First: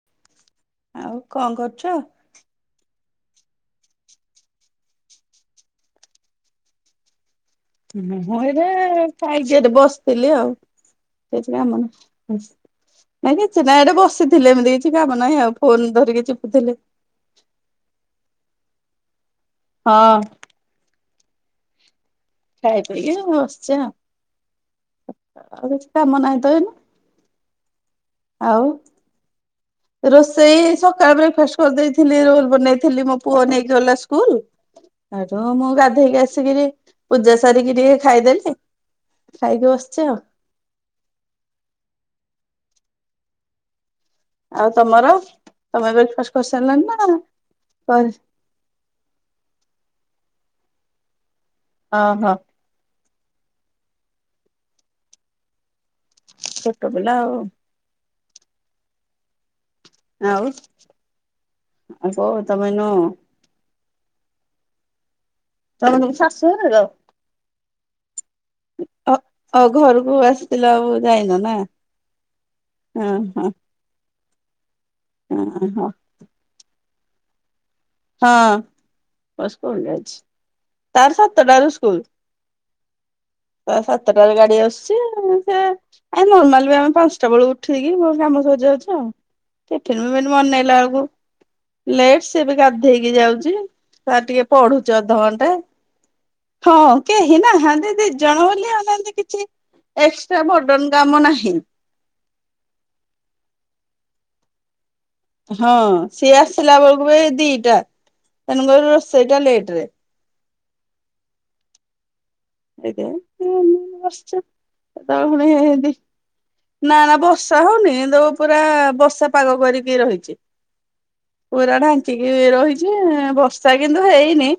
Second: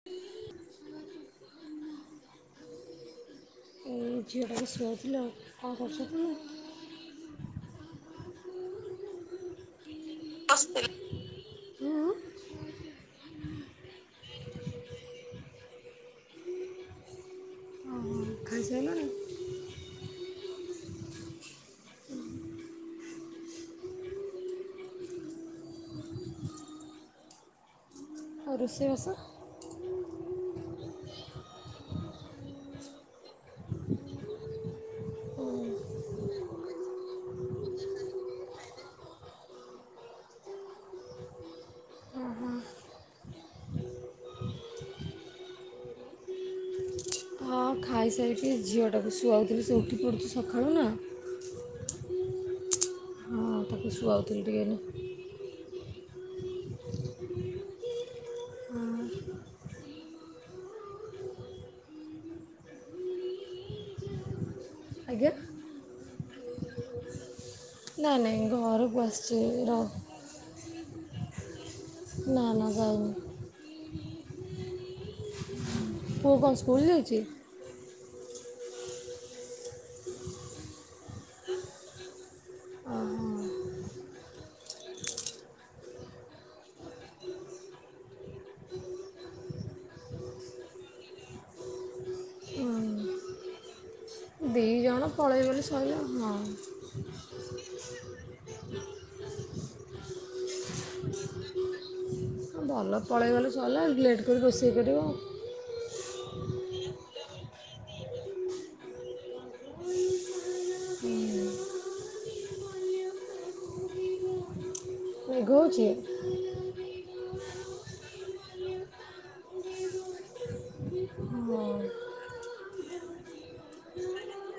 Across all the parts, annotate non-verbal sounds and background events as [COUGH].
[INAUDIBLE] ଆଉ କଣ କରୁଚ? ଏଇ ଝିଅଟାକୁ ଶୁଆଉଥିଲି ଆଉ, କଣ କରୁଚ ତୁମେ? ମୁଁ ଏଇଠି ଖାଇକି ଏଠି ବସିଥିଲି ଆଉ କିଛି କାମ ହୁଁ ନାହିଁ। ନାଇଁ କିଛି ନାଇଁ ଏଠି ବସିଥିଲି ଏମିତି କିଛି କାମ ନାହିଁ ଆଉ ଫୋନ ଧରିକି ଚିପୁଥିଲି। ହଁ-ହଁ ଖାଇସାଇଲଣି? ହଁ। ଖାଇପିଇକି ବସ୍ଚି ଆଉ। ଆଉ କିଛି କାମ ନାହିଁ ତ ଏଇନେ? ଆଉ ରୋଷେଇବାସ? ରୋଷେଇ ସକାଳ ବ୍ରେକ୍ଫାଷ୍ଟ କରିଦେଇଥିଲି ରୋଲ୍ ବନେଇଥିଲି ମୋ ପୁଅ ନେଇକି ଗଲା ସ୍କୁଲ୍। ସେଇଠୁ ମୁଁ ଗାଧେଇକି ଆସିକିରି ପୂଜା ସାରିକି ଟିକେ ଖାଇଦେଲି। ଖାଇକି ବସିଛି ଆଉ। ଓହୋ। ଆଉ ତମର ତମେ ବ୍ରେକ୍ ଫାଷ୍ଟ କରିସାରିଲଣି ନା? ହଁ କରି ଖାଇସାରିକି ଝିଅଟାକୁ ଶୁଆଉଥିଲି ସେ ଉଠି ପଡ଼ୁଛି ସକାଳୁ ନା। ଅ ହ। ହଁ ତାକୁ ଶୁଆଉଥଲି ଟିକେ। ଛୋଟପିଲା ଆଉ। ହଁ ଆଉ ଆ କଉ ତମେ ନୁ ଆଜ୍ଞା। ତମେ ତମ ଶାଶୁ ଘରେ ରହ? ନା ନାଇଁ। ଘରକୁ ଅ ଆସିଛି ଅ ର- ଘରକୁ ଆସିଥିଲ ଆଉ ଯାଇନ ନା? ନା ନା ହଁ ଯାଇନି। ଓ ହୋ। ପୁଅ କଣ ସ୍କୁଲ ଯାଉଚି? ହଁ ପୁଅ ସ୍କୁଲ ଯାଉଛି ତାର ସାତଟାରୁ ସ୍କୁଲ। ତା ସାତଟାରୁ ଗାଡି ଆସୁଛି ସେ ଏଇ ନର୍ମାଲ ବି ଆମେ ପାଞ୍ଚଟା ବେଳୁ ଉଠେଇକି ମୋର କାମ ସରିଯାଉଛି ଆଉ। ଟଫିନ୍ ବିଫିନ୍ ମନେଇଲା ବେଳକୁ ଲେଟ୍ ସେ ବି ଗାଧେଇକି ଯାଉଛି। ଛୁଆ ଟିକେ ଓହୋ ଦି ପଢୁଚି ଜଣ ଅଧଘଣ୍ଟେ ପଳେଇଗଲେ ସରିଲା ହଁ ହଁ। କେହି ନାହାନ୍ତି ଦି ଜଣ ବୋଲି ଆମେ ଏନ୍ତି କିଛି ଏକ୍ସଟ୍ରା ବଡନ୍ କାମ ନାହିଁ। ଭଲ ପଳେଇଗଲେ ସରିଲା ଲେଟ୍ କରିକି ରୋଷେଇ କରିବ। ହଁ ସିଏ ଆସିିଲା ବେଳକୁ ବି ଦିଟା ତେଣୁ କରି ରୋଷେଇଟା ଲେଟ୍ ରେ। ଏଇଥି ପାଇଁ [INAUDIBLE] ମେଘ ହେଉଛି ନା ନା ବର୍ଷା ହଉନି କିନ୍ତୁ ପୁରା ବର୍ଷା ପାଗ କରିକି ରହିଚି। ହଁ। ପୁରା ଢାଙ୍କିକି ରହିଛି ବର୍ଷା କିନ୍ତୁ ହେଇନି।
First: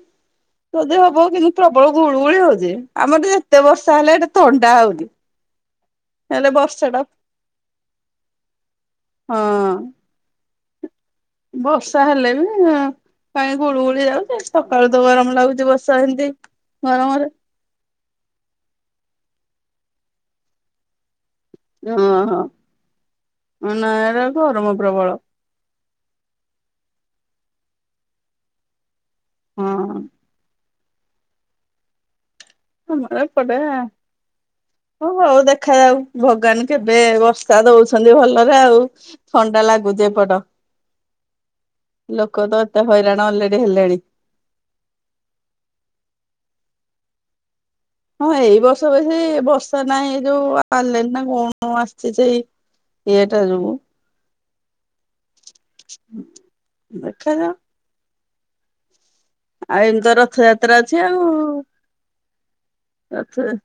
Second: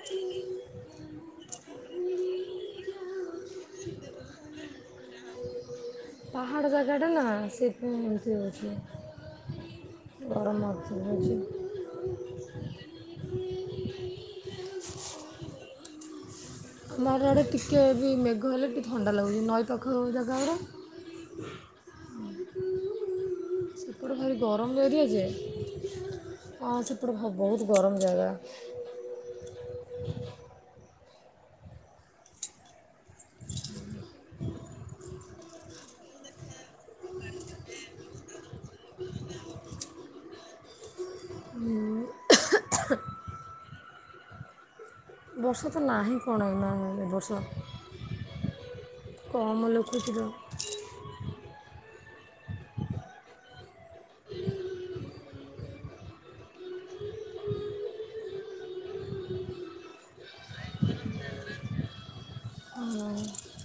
ଯଦି ହବ କିନ୍ତୁ ପ୍ରବଳ ଗୁଳୁଗୁଳି ହଉଛି ଆମର ତ ଏତେ ବର୍ଷା ହେଲେ ଏଟା ଥଣ୍ଡା ହଉନି। ହେଲେ ହାଡ଼ ବର୍ଷା ଟା ଜାଗାଟା ନା ସେଥିପାଇଁ ଏମିତି ହଁ ହେଉଛି ଗରମ ଅଧିକ ହଉଛି। ବର୍ଷା ହେଲେ ବି ପାଣି ଗୁଳୁଗୁଳି ଯାଉଛି ସକାଳୁ ତ ଗରମ ଲାଗୁଛି ବର୍ଷା ଏନ୍ତି ଆମ ଆଡ଼େ ଟିକେ ବି ମେଘ ହେଲେ ଟିକିେ ଥଣ୍ଡା ଲାଗୁଛି ନଈ ପାଖ ଜାଗା ଗୁଡା। ହଁ ହଁ ନା ସେପଟେ ଏରା ଭାରି ଗରମ ଏରିଆ ପ୍ରବଳ। ଯେ ହଁ ସେପଟେ ହଁ ବହୁତ ଗରମ ଜାଗା। ହଁ। ଆମର ଏପଟେ ଓ ହଉ ଦେଖାଯାଉ ଭଗବାନ କେବେ ବର୍ଷା ଦଉଛନ୍ତି ଭଲରେ ଆଉ। ଥଣ୍ଡା ଲାଗୁ ଯେ ଏପଟ। ହୁଁ। ଲୋକ ତ ଏତେ ହଇରାଣ ଅଲରେଡି ହେଲେଣି। ବର୍ଷା ତ ନାହିଁ କଣ ଏ ମାନେ ଏ ବର୍ଷ। ହଁ ଏଇ ବର୍ଷ ବେଶୀ କମ୍ ବର୍ଷା ଲୋକ ନାହିଁ ଥିଲେ ଏଇ ଯୋଉ ପାରିଲେନି ନା କଣ ଆସିଛି ଯେ ଏଇ ଇୟେଟା ଯୋଗୁ। ଦେଖାଯାଉ। ଆଉ ଏମିତ ରଥଯାତ୍ରା ଅଛି ଆଉ ରଥଯ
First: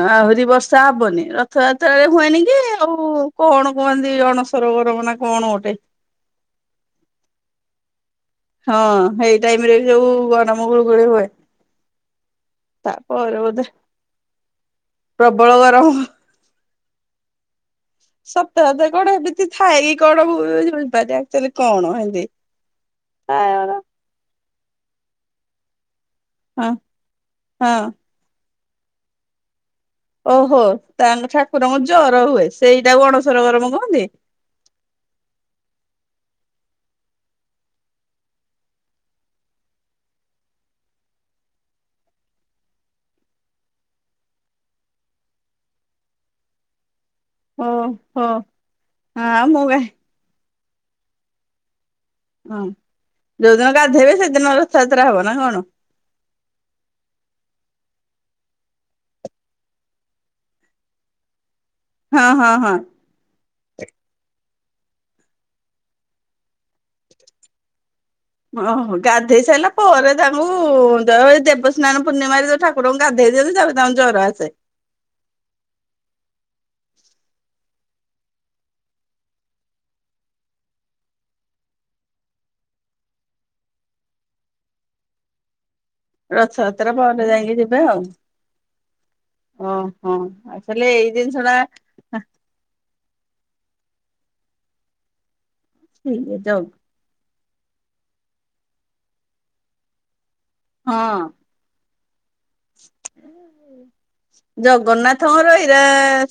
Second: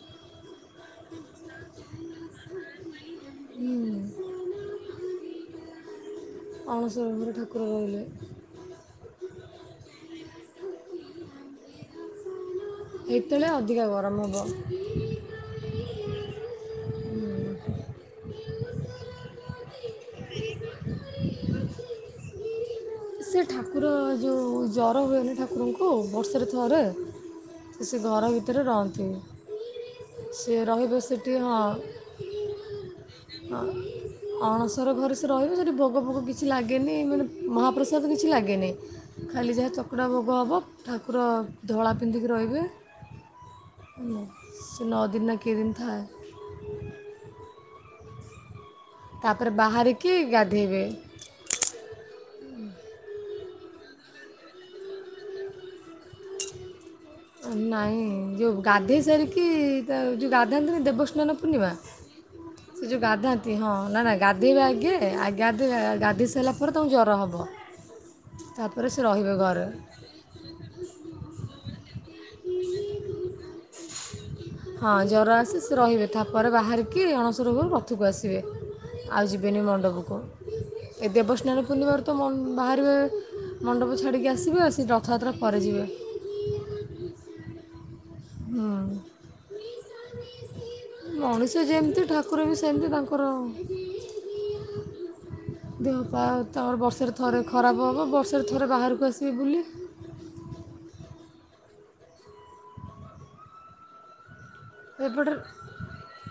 ନା ଆହୁରି ବର୍ଷା ହବନି ରଥଯାତ୍ରାରେ ହୁଏନି କି ଆଉ କଣ କୁହନ୍ତି ଅଣ ସ ସରବରଙ୍ଗ ନା କଣ ଗୋଟେ। ଅଣସରଭର ଠାକୁର ରହିଲେ। ହଁ ସେଇ ଟାଇମ ରେ ବି ସବୁ ଗରମ ଗୁଳୁଗୁଳି ହୁଏ। ତାପରେ ଏତେବେଳେ ବୋଧେ ଅଧିକା ଗରମ ହବ। ପ୍ରବଳ ଗରମ। ସତ କଥା କଣ ଏମିତି ଥାଏ କିି କଣ ମୁଁ ବି କିଛି ବୁଝିପାରେନି ଆକଚୁଆଲି କଣ ଏମତି। ସେ ଠାକୁର ଯୋଉ ଜର ହୁଏନି ଠାକୁର ଆଙ୍କୁ ବର୍ଷରେ ହଁ ଥରେ ହଁ ସେ ଘର ଭିତରେ ରହନ୍ତିନି ସେ ଓହୋ ରହିବ ତାଙ୍କ ସେଠି ହଁ ଠାକୁରଙ୍କୁ ଜର ହୁଏ ସେଇଟାକୁ ଅଣସର ହଁ। ଗରମ କହନ୍ତି। ଅଣସର ଘରେ ସେ ରହିବ ସେଠି ଭୋଗ ଭୋଗ କିଛି ଲାଗେନି ମାନେ ମହାପ୍ରସାଦ କିଛି ଲାଗେନେଇଁ। ଖାଲି ଯାହା ଚକୁଡ଼ା ଭୋଗ ହବ ଠାକୁର ଧଳା ପିନ୍ଧିକି ରହିବେ। ସେ ନଅ ଦିନ ନ କେ ଦିନ ଥାଏ। [INAUDIBLE] ହଁ ହଁ। ତାପରେ ମୁଁ କାଇଁ ବାହାରିକି ଗାଧେଇବେ। ହଁ ଯୋଉଦିନ ଗାଧେଇବେ ସେଦିନ ରଥଯାତ୍ରା ହବ ନା କଣ? ନାଇଁ ଯୋଉ ଗାଧେଇ ସାରିକି ତା ଯୋଉ ଗାଧାଆନ୍ତିନି ଦେବସ୍ନାନ ପୂର୍ଣ୍ଣିମା। ହଁ ହଁ ହଁ। ଏ ଯୋଉ ଗାଧାନ୍ତି ହଁ ନା ନା ଗାଧେଇବେ ଆଗେ ଆଗେ ଗାଧେଇବେ ଗାଧେଇ ସାରିଲା ପରେ ତାଙ୍କୁ ଜ୍ୱର ହେବ। [INAUDIBLE] ଓହୋ ଗାଧେଇ ସାରିଲା ପରେ ତାଙ୍କୁ ଦେବସ୍ନାନ ପୂର୍ଣ୍ଣିମାରେ ଯୋଉ ଠାକୁରଙ୍କୁ ଗାଧେଇ ଦିଅନ୍ତି ତାପରେ ତାଙ୍କୁ ଜର ଆସେ। ହଁ ଜର ଆସେ ସେ ରହିବେ ତାପରେ ବାହାରିକି ଅଣସର ଘରୁ ରଥକୁ ଆସିବେ। ଆଉ ଯିବେନି ମଣ୍ଡପକୁ ଏ ଦେବସ୍ନାନ ପୂର୍ଣ୍ଣିମା ରୁ ତ ମନ୍ ବାହାରିବେ। ମଣ୍ଡପ ଛାଡ଼ିକି ଆସିବେ ଆଉ ସେ ରଥଯାତ୍ରା ପରେଯିବେ। ରଥଯାତ୍ରା ପରେ ଯାଇକି ଯିବେ ଆଉ। ଓ ହଁ ତାହେଲେ ଏଇ ଜିନିଷ ମଣିଷ ଟା ଯେମିତି ଠାକୁର ବି ସେମିତି ତାଙ୍କର ଦେହ ପା ଇଏ ଯୋଉ ତାଙ୍କର ବର୍ଷରେ ଥରେ ଖରାପ ହେବ ବର୍ଷରେ ଥରେ ବାହାରକୁ ଆସିବେ ବୁଲି। ହଁ। ଏପଟେ ଜଗନ୍ନାଥଙ୍କର ଏଇରା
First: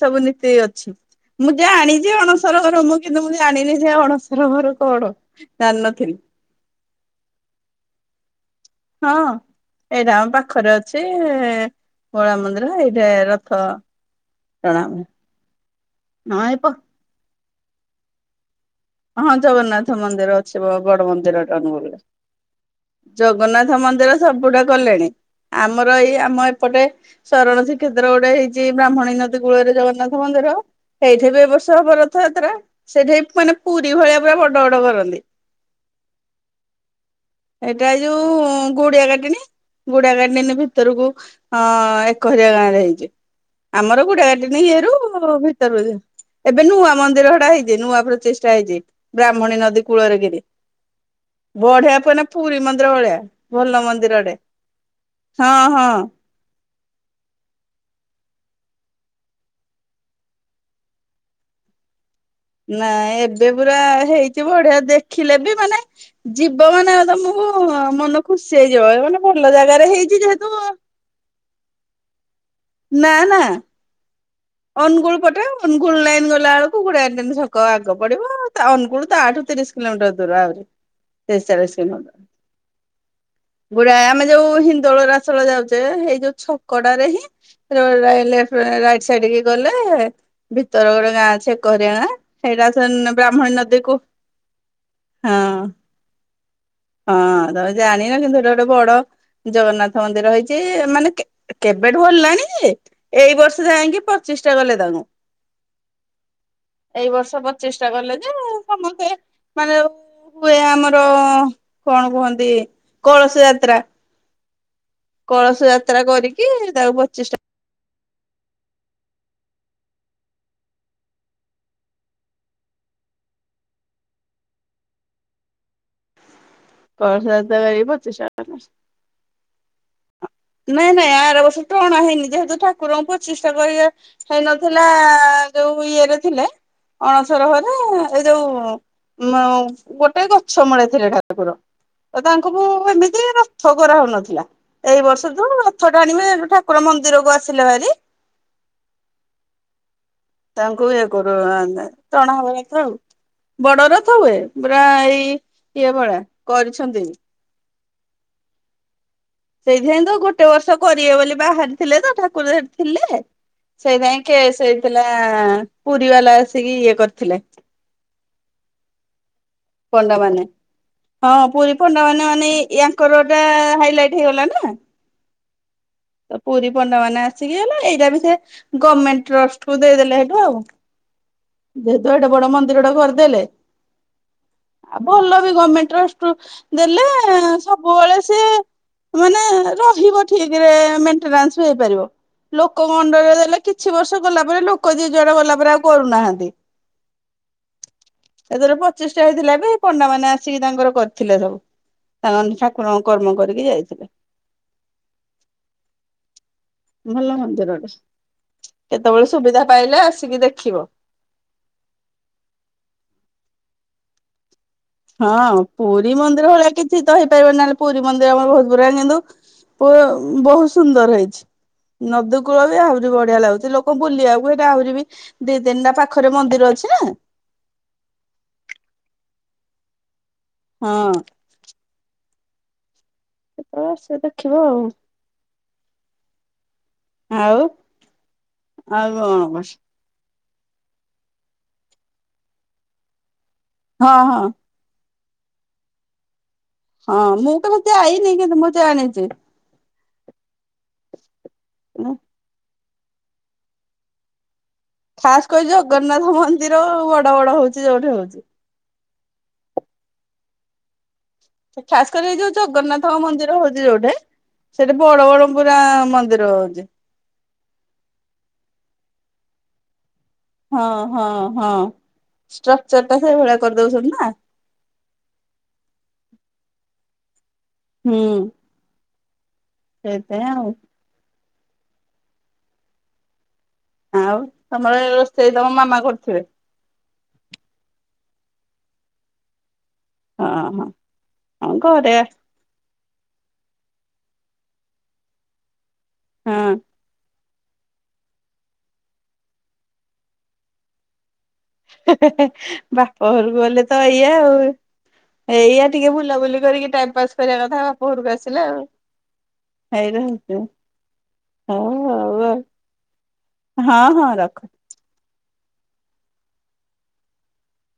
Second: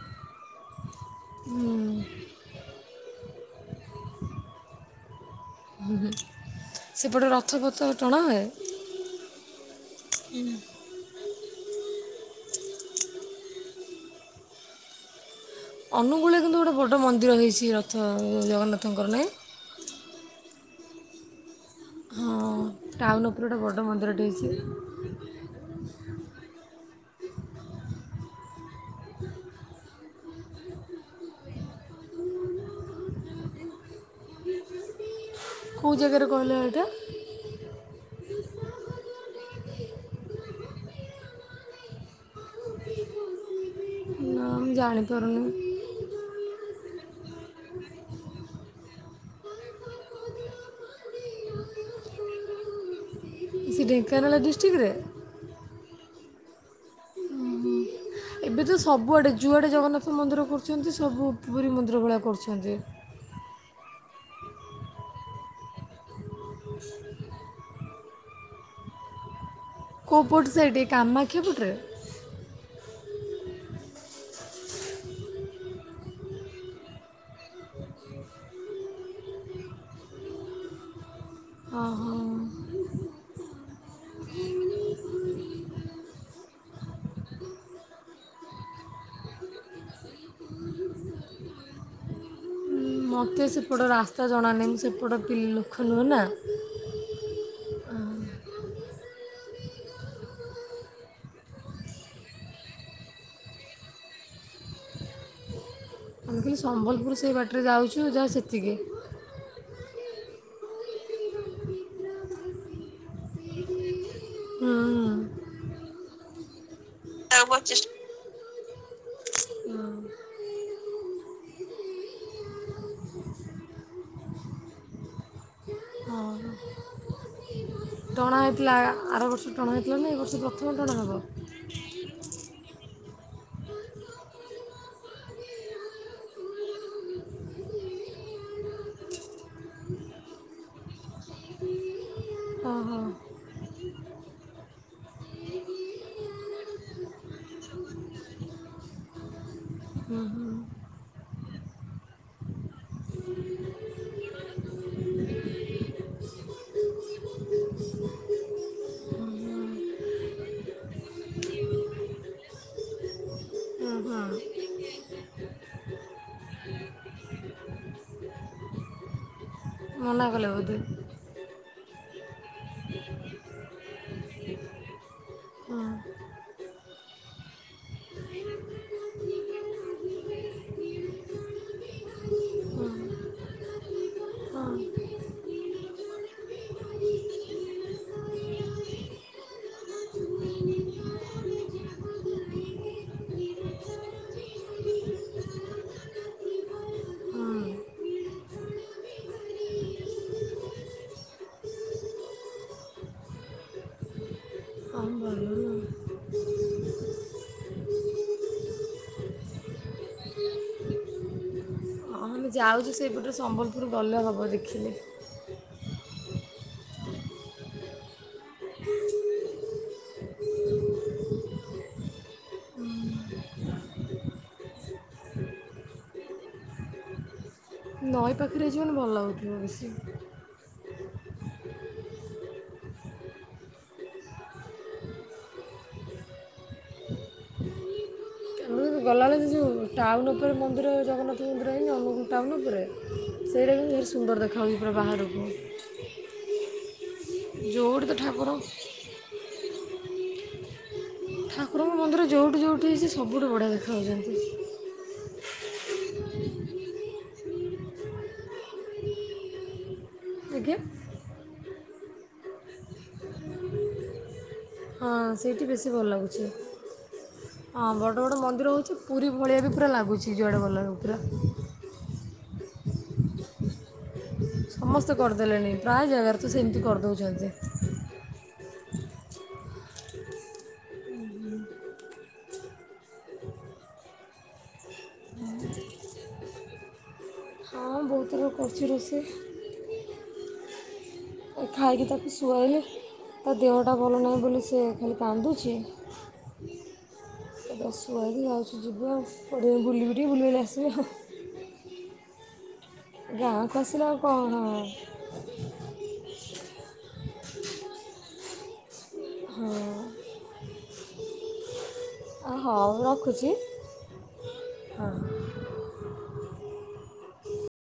ସବୁ ନୀତି ଅଛି। ମୁଁ ଜାଣିଛି ଅଣସର ଘର ମୁଁ କିନ୍ତୁ ମୁଁ ଜାଣିନି ସେ ଅଣସର ଘର କଣ? ହୁଁ ଜାଣିନଥିଲି ସେପଟେ ରଥପଥ ଟଣା ହୁଏ। ହଁ। ଏଇଟା ଆମ ପାଖରେ ଅଛି କଳା ମନ୍ଦିର ଏଇଟା ରଥ। ଚଣାମମ [UNINTELLIGIBLE] ଅନୁଗୂଳରେ କିନ୍ତୁ ଗୋଟେ ବଡ ମନ୍ଦିର ହେଇଚି ରଥ ଜଗନ୍ନାଥ ହଁ ଜଗନ୍ନାଥ ମନ୍ଦିର ଅଛି ବଡ ମନ୍ଦିର। [UNINTELLIGIBLE] ହଁ ଟାଉନ୍ ଉପରେ ଗୋଟେ ଜଗନ୍ନାଥ ବଡ଼ ମନ୍ଦିର ମନ୍ଦିରଟେ ହେଇଛି ସବୁଡା କଲେଣି। ଆମର ଏଇ ଆମ ଏପଟେ। ଶରଣ ସୀକ୍ଷେତ୍ର ଗୋଟେ ହେଇଚି ଏଇ ବ୍ରାହ୍ମଣୀ ନଦୀ କୂଳରେ ଜଗନ୍ନାଥ ମନ୍ଦିର। ଏଇଠି ବି ଏ ବର୍ଷ ହବ ରଥଯାତ୍ରା ସେଇଠି ମାନେ ପୁରୀ ଭଳିଆ ପୁରା ବଡ ବଡ କରନ୍ତି। କେଉଁ ଜାଗାରେ କହିଲେ ଏଇଟା ଏଇଟା ଏ ଯୋଉ ଗୁଡିଆ କାଟେଣୀ ଗୁଡିଆ କାଟେଣି ଭିତରକୁ ଅ ଖଇରିଆ ଗାଁ ରେ ହେଇଚି ଆମର ନା ଗୁଡାଆକାଟେଣି ମୁଁ ଇଏରୁ ଜାଣିପାରୁନି ଭିତରୁଆ। ଏବେ ନୂଆ ମନ୍ଦିର ହେଟା ହେଇଚି ନୂଆ ପ୍ରଚିଷ୍ଟା ହେଇଚି ବ୍ରାହ୍ମଣୀ ନଦୀ କୂଳରେ କିନି। ବଢିଆ ମାନେ ପୁରୀ ମନ୍ଦିର ଭଳିଆ ଭଲ ମନ୍ଦିର ଟେ। ଡିଷ୍ଟ୍ରିକ୍ ରେ। ହଁ ହଁ। ହୁଁ ହୁଁ। ଏବେ ତ ସବୁଆଡ଼େ ଯୁଆଡ଼େ ଜଗନ୍ନାଥ ମନ୍ଦିର କରୁଛନ୍ତି ସବୁ ପୁରି ମନ୍ଦିର ଭଳିଆ କରୁଛନ୍ତି। ନାଇ ଏବେ ପୁରା ହେଇଚି ବଢିଆ ଦେଖିଲେ ବି ମାନେ ଯିବ ମାନେ ଆଉ ତମୁକୁ ମନ ଖୁସି ହେଇଯିବ ମାନେ ଭଲ ଜାଗାରେ ହେ କୋଉ ପଟ ସାଇଟ? କାମାକ୍ଷାପଟରେ ନା ନା। ଅନୁଗୁଳ ପଟେ, ଅନୁଗୁଳ ଲାଇନ୍ ଗଲାବେଳକୁ [UNINTELLIGIBLE] ଛକ ଆଗ ପଡିବ, ଅନୁଗୁଳ ତାଆଠୁ ତିରିଶ କିଲୋମିଟର ଦୂର ଆହୁରି। ତିରିଶି ଚାଲିଶି ହଁ ହଁ କିଲୋମିଟର। ଗୁଡାଏ ଆମେ ଯୋଉ ହିନ୍ଦୋଳ ରାସଳ ଯାଉଛେ ଏଇ ଯୋଉ ଛକଟାରେ ହିଁ ର ଲ ରାଇଟ ସାଇଡ କି ଗଲେ ଭିତର ଗୋଟେ ଗାଁ ଅଛି ଏକଘରିଆ ଗାଁ, ସେଇଟା ମୋତେ ବ୍ରାହ୍ମଣୀ ସେପଟ ନଦୀକୁୁ, ହଁ ନୁଅ ନା ହଁ ତମେ ଜାଣିନ, କିନ୍ତୁ ହେଟେ ଗୋଟେ ବଡ ଜଗନ୍ନାଥ ମନ୍ଦିର ହେଇଛି ମାନେ କେବେଠୁ ହେଲାଣି ଯେ ଏଇ ବର୍ଷ ଯାଇଁକି ପଚିଷ୍ଟା କଲେ ତାଙ୍କୁ। ମୁଁ କହିଲି ଏଇ ସମ୍ବଲପୁର ସେଇ ବର୍ଷ ବାଟରେ ପ୍ରଚେଷ୍ଟା ଯାଉଛୁ କଲେ ଯେ ଯାହା ସେତିକି। ସମସ୍ତେ ମାନେ ହୁଏ ଆମର କଣ କୁହନ୍ତି କଳସ ଯାତ୍ରା। ହୁଁ କଳସ ଯାତ୍ରା କରିକି ତାକୁ ପଚି ଶିଟା [UNINTELLIGIBLE] ହଁ କଳସ ଯାତ୍ରା କରିକି ଟଣା ପଚିଶଟା ହେଇଥିଲା ଆର ବର୍ଷ ଟଣା ହେଇଥିଲା ନା ଏ ବର୍ଷ ପ୍ରଥମେ ନାଇଁ ଟଣା ନାଇଁ ହବ। ଆର ବର୍ଷ ଟଣା ହେଇନି ଯେହେତୁ ଠାକୁରଙ୍କୁ ପ୍ରଚିଷ୍ଟା କରିବେ ହେଇନଥିଲା ଯୋଉ ଇଏରେ ଥିଲେ ଅଣସରଘରେ ଏଇ ଯୋଉ ଉ ମ ଗୋଟେ ଗଛ ମୂଳେ ଥିଲେ ଠାକୁ ଠାକୁର, ତ ତାଙ୍କୁ ହଁ ହଁ ହୁଁ, ଏମିତି ରଥ କରା ହଉନଥିଲା, ଏଇ ବର୍ଷ ତ ରଥ ଟାଣିବେ ହେଟୁ ଠାକୁର ମନ୍ଦିର କୁ ଆସିଲେ ଭାରି। ହୁଁ, ହୁଁ। ତାଙ୍କୁ ଇଏ କରୁ ଟଣା ହବା କଥା ଆଉ। ବଡରଥ ହୁଏ, ପୁରା ଏଇ ଇଏ ଭଳିଆ କରିଛନ୍ତି ସେଇଥିଇଁ ତ ଗୋଟେ ବର୍ଷ କରିବେ ବୋଲି ବାହାରିଥିଲେ ତ, ଠାକୁର ହେଠି ଥିଲେ। ସେଇଥିପାଇଁ ହୁଁ। କେସ ହେଇଥିଲା ପୁରୀ ବାଲା ଆସିକି ଇଏ କରିଥିଲେ। ପଣ୍ଡା ମନା ମାନେ। କଲେ ବୋଧେ ହଁ ପୁରୀ ପଣ୍ଡା ମାନେ ମାନେ ୟାଙ୍କର ଟା ହାଇଲାଇଟ ହେଇଗଲା ନା। ହଁ। ତ ପୁରୀ ପଣ୍ଡା ମାନେ ଆସିକି ହେଲା ଏଇଟା ବି ସେ ଗମେଣ୍ଟ ଟ୍ରଷ୍ଟକୁୁ ଦେଇଦେଲେ ହେଠୁ ଆଉ। ଯେହେତୁ ଏଡେ ବଡ ମନ୍ଦିର ଟେ କରିଦେଲେ ଆଉ ଭଲ ବି ଗର୍ମେଣ୍ଟ ଟ୍ରଷ୍ଟ ରୁ ଦେଲେ ସବୁବେଳେ ସିଏ ମାନେ ରହିବ ଠିକରେ, ମେଣ୍ଟେନାସ ବି ହେଇପାରିବ। ଲୋକ ମଣ୍ଡରେ ଦେଲେ କିଛି ବର୍ଷ ଗଲା ପରେ ଲୋକ ଯିଏ ଯୁଆଡେ ଗଲା ପରେ ଆଉ କରୁନାହାନ୍ତି। [UNINTELLIGIBLE] ଏଥର ପଚିଷ୍ଟା ହେଇଥିଲା ବି, ହେଇ ପଣ୍ଡାମାନେ ଆସିକି ତାଙ୍କର କରିଥିଲେ ସବୁ। ତାମାନେ ଠାକୁରଙ୍କ କର୍ମ କରିକି ଯାଇଥିଲେ। ଆମ ଭଲ। ଭଲ ମନ୍ଦିରଟେ, କେତେବେଳେ ସୁବିଧା ପାଇଲେ ଆସିକି ଦେଖିବ। ହଁ ଆମେ ଯାଉଛୁ ସେଇପଟେ ସମ୍ବଲପୁର, ଗଲେ ହବ ଦେଖିଲେ। ହଁ ପୁରୀ ମନ୍ଦିର ଭଳିଆ କିଛି ତ ହେଇପାରିବ ନି, ନହେଲେ ପୁରୀ ମନ୍ଦିର ଆମର ବହୁତ ପୁରା କିନ୍ତୁ ପ ବହୁତ ସୁନ୍ଦର ହେଇଛି। ନଦୀକୂଳ ବି ଆହୁରି ବଢିଆ ଲାଗୁଛି, ଲୋକ ବୁଲିବାକୁ ହେଇଟା ଆହୁରି ବି ଦି ତିନିଟା ପାଖରେ ମନ୍ଦିର ଅଛି ନା। ନଈ ପାଖରେ ହେଇଚି ମାନେ ଭଲ ଲାଗୁଥିବ ବେଶୀ। ହଁଅଁ କେତେବେଳେ ଆସ ଦେଖିବ ଆଉ। ଆଉ ତ ଆଉ ଆଉ ଗଲାବେଳେ ଯେ କଣ କ ଯଉ ଟାଉନ ଉପରେ ମନ୍ଦିର ଜଗନ୍ନାଥ ମନ୍ଦିର ହେଇନି ଅନୁଗୁଳ ଟାଉନ ଉପରେ। ସେଇଟା ବି [UNINTELLIGIBLE] ହଁ ସୁନ୍ଦର ହଁ ଦେଖାଯାଉଛି ପୁରା ବାହାରକୁ। ହଁ ମୁଁ କେମତି ଯେଉଁଠି ତ ଆଇନି ଠାକୁର କିନ୍ତୁ ମୁଁ ଜାଣିଛି। ଠାକୁରଙ୍କ ମନ୍ଦିର ଯଉଁଠି, ଯଉଁଠି ହେଇଛି ସବୁଠୁ ବଢ଼ିଆ ଦେଖାଯାଉଛନ୍ତି। ଖାସ କରି ଜଗନ୍ନାଥ ମନ୍ଦିର ବଡ ବଡ ହଉଛି ଯୋଉଠେ ହଉଛି। ଆଜ୍ଞା। ଖାସ କରି ଏଇ ଯୋଉ ଜଗନ୍ନାଥଙ୍କ ମନ୍ଦିର ହଉଛି ଯୋଉଢ଼େ ସେଠି ହଁ ବଡ ବଡ ସେଇଠି ପୁରା ବେଶୀ ଭଲ ଲାଗୁଛି ମନ୍ଦିର ହଉଚି। ହଁ ବଡ଼ ବଡ଼ ମନ୍ଦିର ହେଉଛି ପୁରୀ ଭଳିଆ ବି ପୁରା ଲାଗୁଛି ଯୁଆଡ଼େ ହଁ ଗଲା ହଁ ବେଳକୁ ପୁରା ହଁ ଷ୍ଟ୍ରକ୍ଚର ଟା ସେଇଭଳିଆ କରିଦଉଛନ୍ତି ନା? ସମସ୍ତେ କରିଦେଲେଣି ପ୍ରାୟ ଜାଗାରେ ତ ସେମିତି କରିଦେଉଛନ୍ତି। ହୁଁ। ସେଇଥି ପାଇଁ ଆଉ ହୁଁ ହୁଁ। ଆଉ ତମର ରୋଷେଇ ତମ ମାମା କରିୁଥିବେ? ହଁ ବୋହୁତ ଆ କରୁଚି ରୋଷେଇ ହଁ ହଁ ହଁ ଖାଇକି ଘରେ ତାକୁ ସୁଆଇଲି ତା ଦେହଟା ଭଲ ନାହିଁ ବୋଲି ସେ ଖାଲି କାନ୍ଦୁଛି। ହଁ। ଏ ବସି ପଡ଼ିଲି ଆଉ, ଯାଉଛି ଯିବା କୋଉଠି କୁଆଡେ ବୁଲିବି ଟିକେ ବୁଲି ବାଲି ଆସିବା। ହେଁ ହେଁ ବାପ ଘରକୁ ଗାଁକୁ ଗଲେ ତ ଆସିଲେ ଏଇଆ କ'ଣ ଆଉ ହଁ ଏଇୟା ଟିକେ ବୁଲାବୁଲି କରିକି ଟାଇମ ପାସ୍ କରିବା କଥା ବାପଘରକୁ ଆସିଲା ଆଉ ହେଇରା [UNINTELLIGIBLE] ହଉ ହଁ ହଉ ରଖୁଛି ହଁ ହଁ ରଖ। ହଁ